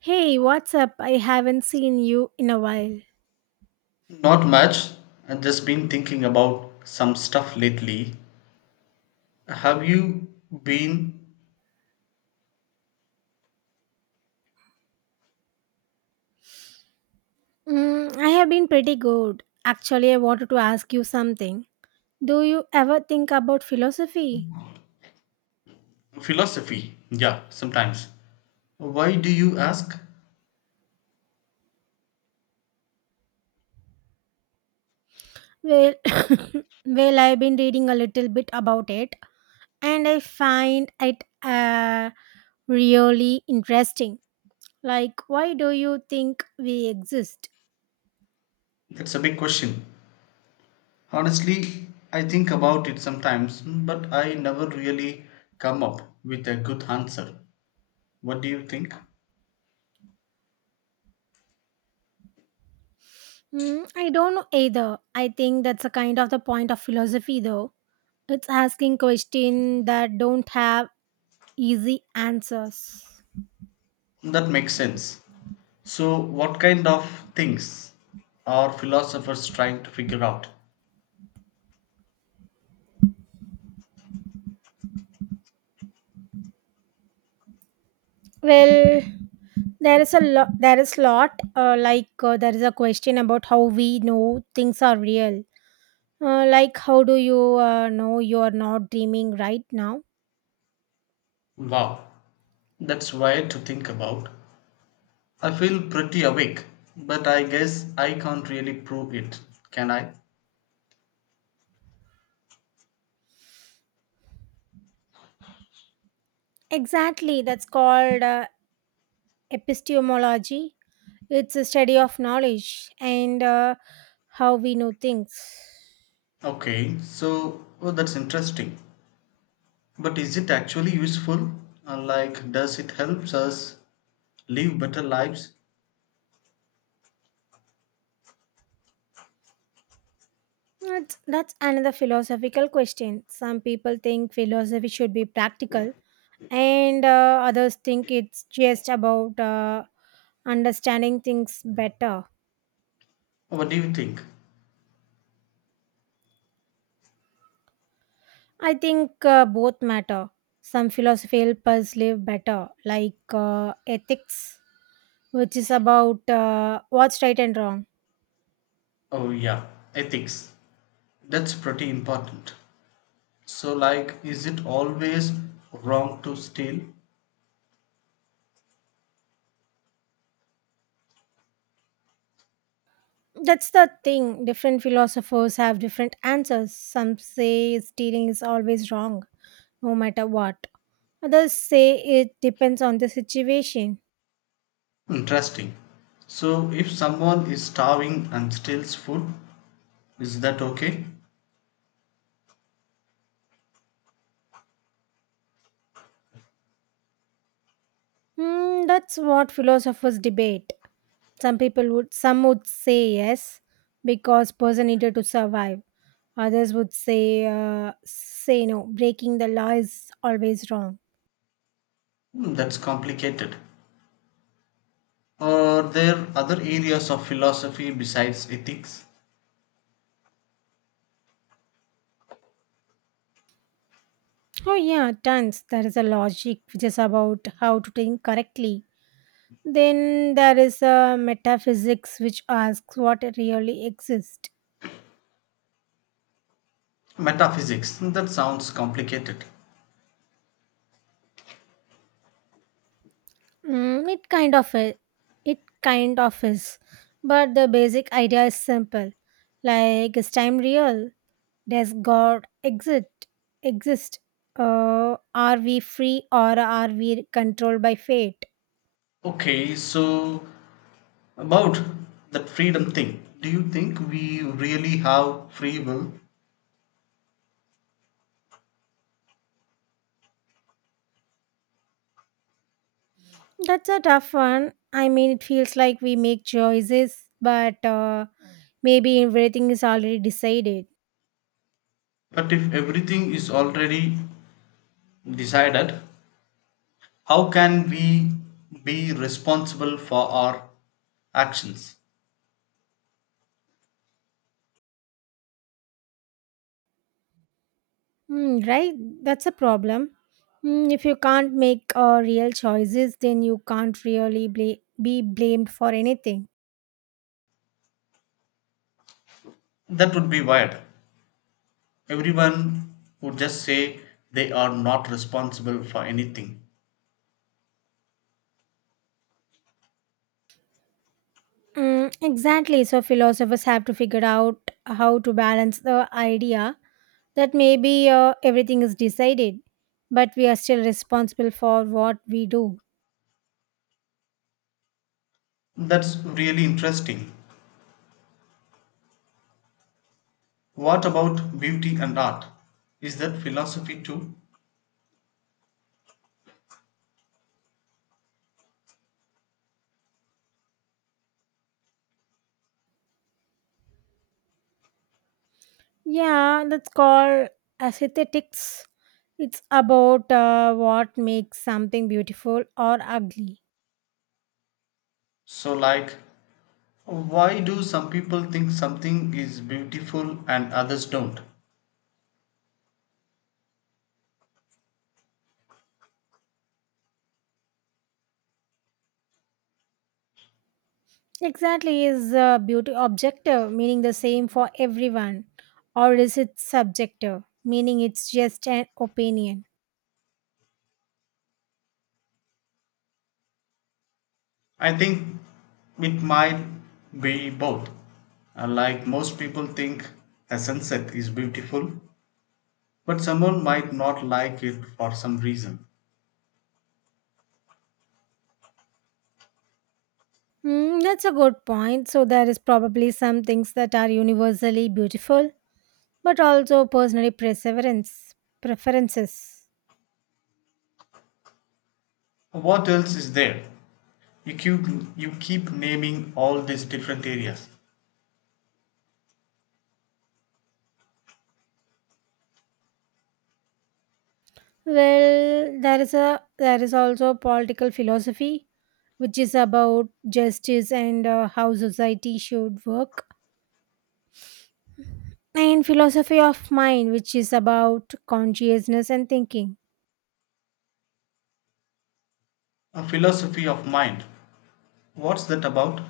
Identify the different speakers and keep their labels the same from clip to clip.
Speaker 1: Hey, what's up? I haven't seen you in a while.
Speaker 2: Not much. I've just been thinking about some stuff lately. Have you been
Speaker 1: I have been pretty good. Actually, I wanted to ask you something. Do you ever think about philosophy?
Speaker 2: philosophy? Yeah, sometimes. Why do you ask?
Speaker 1: Well, well, I've been reading a little bit about it, and I find it really interesting. Like, why do you think we exist?
Speaker 2: That's a big question. Honestly, I think about it sometimes, but I never really come up with a good answer. What do you think?
Speaker 1: I don't know either. I think that's a kind of the point of philosophy, though. It's asking questions that don't have easy answers.
Speaker 2: That makes sense. So, what kind of things are philosophers trying to figure out?
Speaker 1: Well, there is a lot. There is lot. Like, there is a question about how we know things are real. Like how do you know you are not dreaming right now?
Speaker 2: Wow, that's wild to think about. I feel pretty awake, but I guess I can't really prove it, can I?
Speaker 1: Exactly. That's called epistemology. It's a study of knowledge and how we know things.
Speaker 2: Okay, so oh, that's interesting. But is it actually useful? Like, does it help us live better lives?
Speaker 1: That's another philosophical question. Some people think philosophy should be practical, and others think it's just about understanding things better.
Speaker 2: What do you think?
Speaker 1: I think both matter. Some philosophy help us live better, like ethics, which is about what's right and wrong.
Speaker 2: Oh, yeah, ethics. That's pretty important. So, like, is it always wrong to steal?
Speaker 1: That's the thing. Different philosophers have different answers. Some say stealing is always wrong, no matter what. Others say it depends on the situation.
Speaker 2: Interesting. So, if someone is starving and steals food, is that okay?
Speaker 1: That's what philosophers debate. Some would say yes because person needed to survive. Others would say, say no. Breaking the law is always wrong.
Speaker 2: Hmm, that's complicated. Are there other areas of philosophy besides ethics?
Speaker 1: Oh yeah, tons. There is a logic which is about how to think correctly. Then there is a metaphysics which asks what really exists.
Speaker 2: Metaphysics. That sounds complicated.
Speaker 1: Mm, it kind of i- it kind of is, but the basic idea is simple. Like is time real? Does God exist? Exist? Are we free or are we controlled by fate?
Speaker 2: Okay, so about that freedom thing, do you think we really have free will?
Speaker 1: That's a tough one. I mean, it feels like we make choices, but maybe everything is already decided.
Speaker 2: But if everything is already decided, how can we be responsible for our actions?
Speaker 1: Right? That's a problem. If you can't make real choices, then you can't really be blamed for anything.
Speaker 2: That would be weird. Everyone would just say they are not responsible for anything.
Speaker 1: Mm, exactly. So, philosophers have to figure out how to balance the idea that maybe everything is decided, but we are still responsible for what we do.
Speaker 2: That's really interesting. What about beauty and art? Is that philosophy too?
Speaker 1: Yeah, that's called aesthetics. It's about what makes something beautiful or ugly.
Speaker 2: So, like, why do some people think something is beautiful and others don't?
Speaker 1: Exactly, is beauty objective, meaning the same for everyone, or is it subjective, meaning it's just an opinion?
Speaker 2: I think it might be both. Like, most people think a sunset is beautiful, but someone might not like it for some reason.
Speaker 1: That's a good point. So, there is probably some things that are universally beautiful but also personally perseverance preferences.
Speaker 2: What else is there? You keep, you keep naming all these different areas.
Speaker 1: Well, there is a, there is also political philosophy which is about justice and how society should work, and philosophy of mind which is about consciousness and thinking.
Speaker 2: A philosophy of mind. What's that about?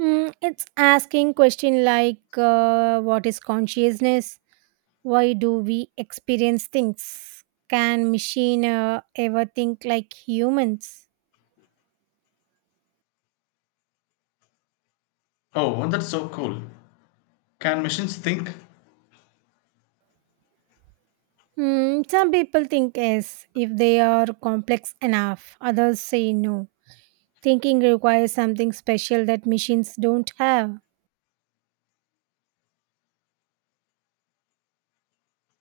Speaker 1: It's asking question like what is consciousness, why do we experience things, can machine ever think like humans?
Speaker 2: Oh, that's so cool. Can machines think?
Speaker 1: Some people think yes if they are complex enough. Others say no. Thinking requires something special that machines don't have.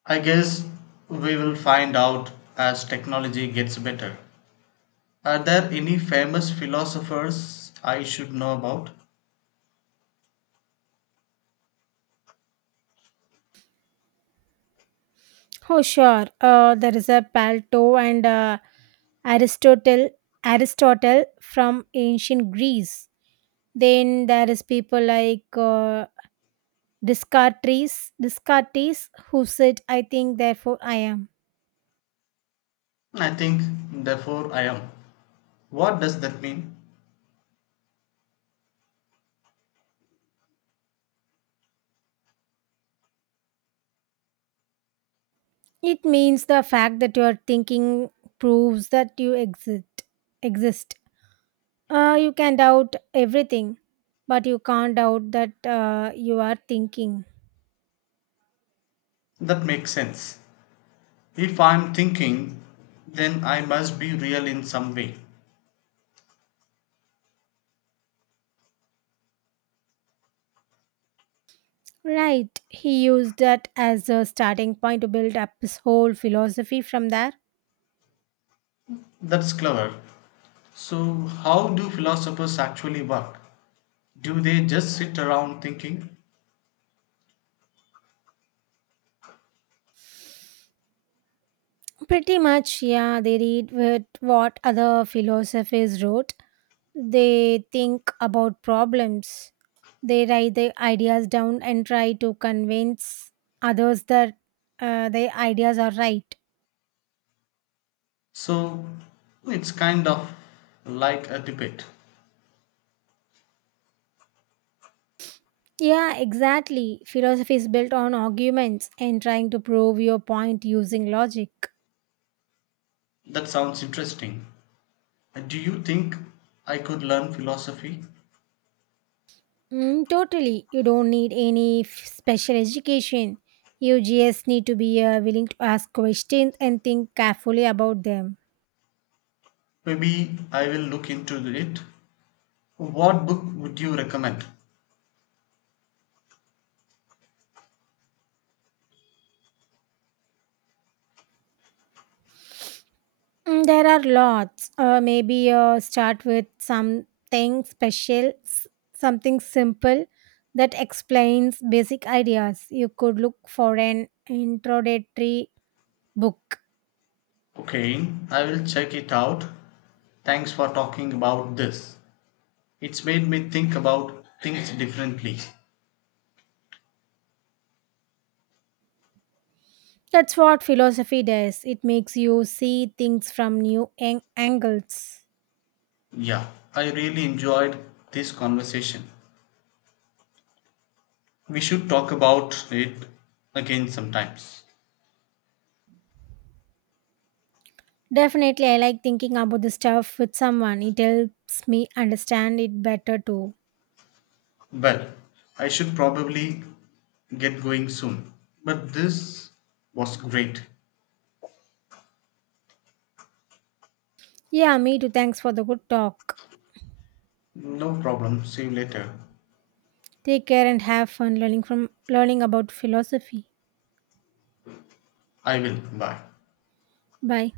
Speaker 2: I guess we will find out as technology gets better. Are there any famous philosophers I should know about?
Speaker 1: Oh, sure. There is a Palto and Aristotle, Aristotle from ancient Greece. Then there is people like Descartes, Descartes who said, "I think, therefore I am."
Speaker 2: I think, therefore, I am. What does that mean?
Speaker 1: It means the fact that you are thinking proves that you exist. Exist. You can doubt everything, but you can't doubt that you are thinking.
Speaker 2: That makes sense. If I'm thinking, then I must be real in some way.
Speaker 1: Right. He used that as a starting point to build up his whole philosophy from there.
Speaker 2: That's clever. So, how do philosophers actually work? Do they just sit around thinking?
Speaker 1: Pretty much, yeah, they read with what other philosophers wrote. They think about problems. They write their ideas down and try to convince others that their ideas are right.
Speaker 2: So, it's kind of like a debate.
Speaker 1: Yeah, exactly. Philosophy is built on arguments and trying to prove your point using logic.
Speaker 2: That sounds interesting. Do you think I could learn philosophy?
Speaker 1: Totally. You don't need any special education. You just need to be willing to ask questions and think carefully about them.
Speaker 2: Maybe I will look into it. What book would you recommend?
Speaker 1: There are lots. Maybe start with something simple that explains basic ideas. You could look for an introductory book.
Speaker 2: Okay, I will check it out. Thanks for talking about this. It's made me think about things differently.
Speaker 1: That's what philosophy does. It makes you see things from new angles.
Speaker 2: Yeah, I really enjoyed this conversation. We should talk about it again sometimes.
Speaker 1: Definitely, I like thinking about the stuff with someone. It helps me understand it better too.
Speaker 2: Well, I should probably get going soon. But this was great.
Speaker 1: Yeah, me too. Thanks for the good talk.
Speaker 2: No problem. See you later.
Speaker 1: Take care and have fun learning about philosophy.
Speaker 2: I will. Bye.
Speaker 1: Bye.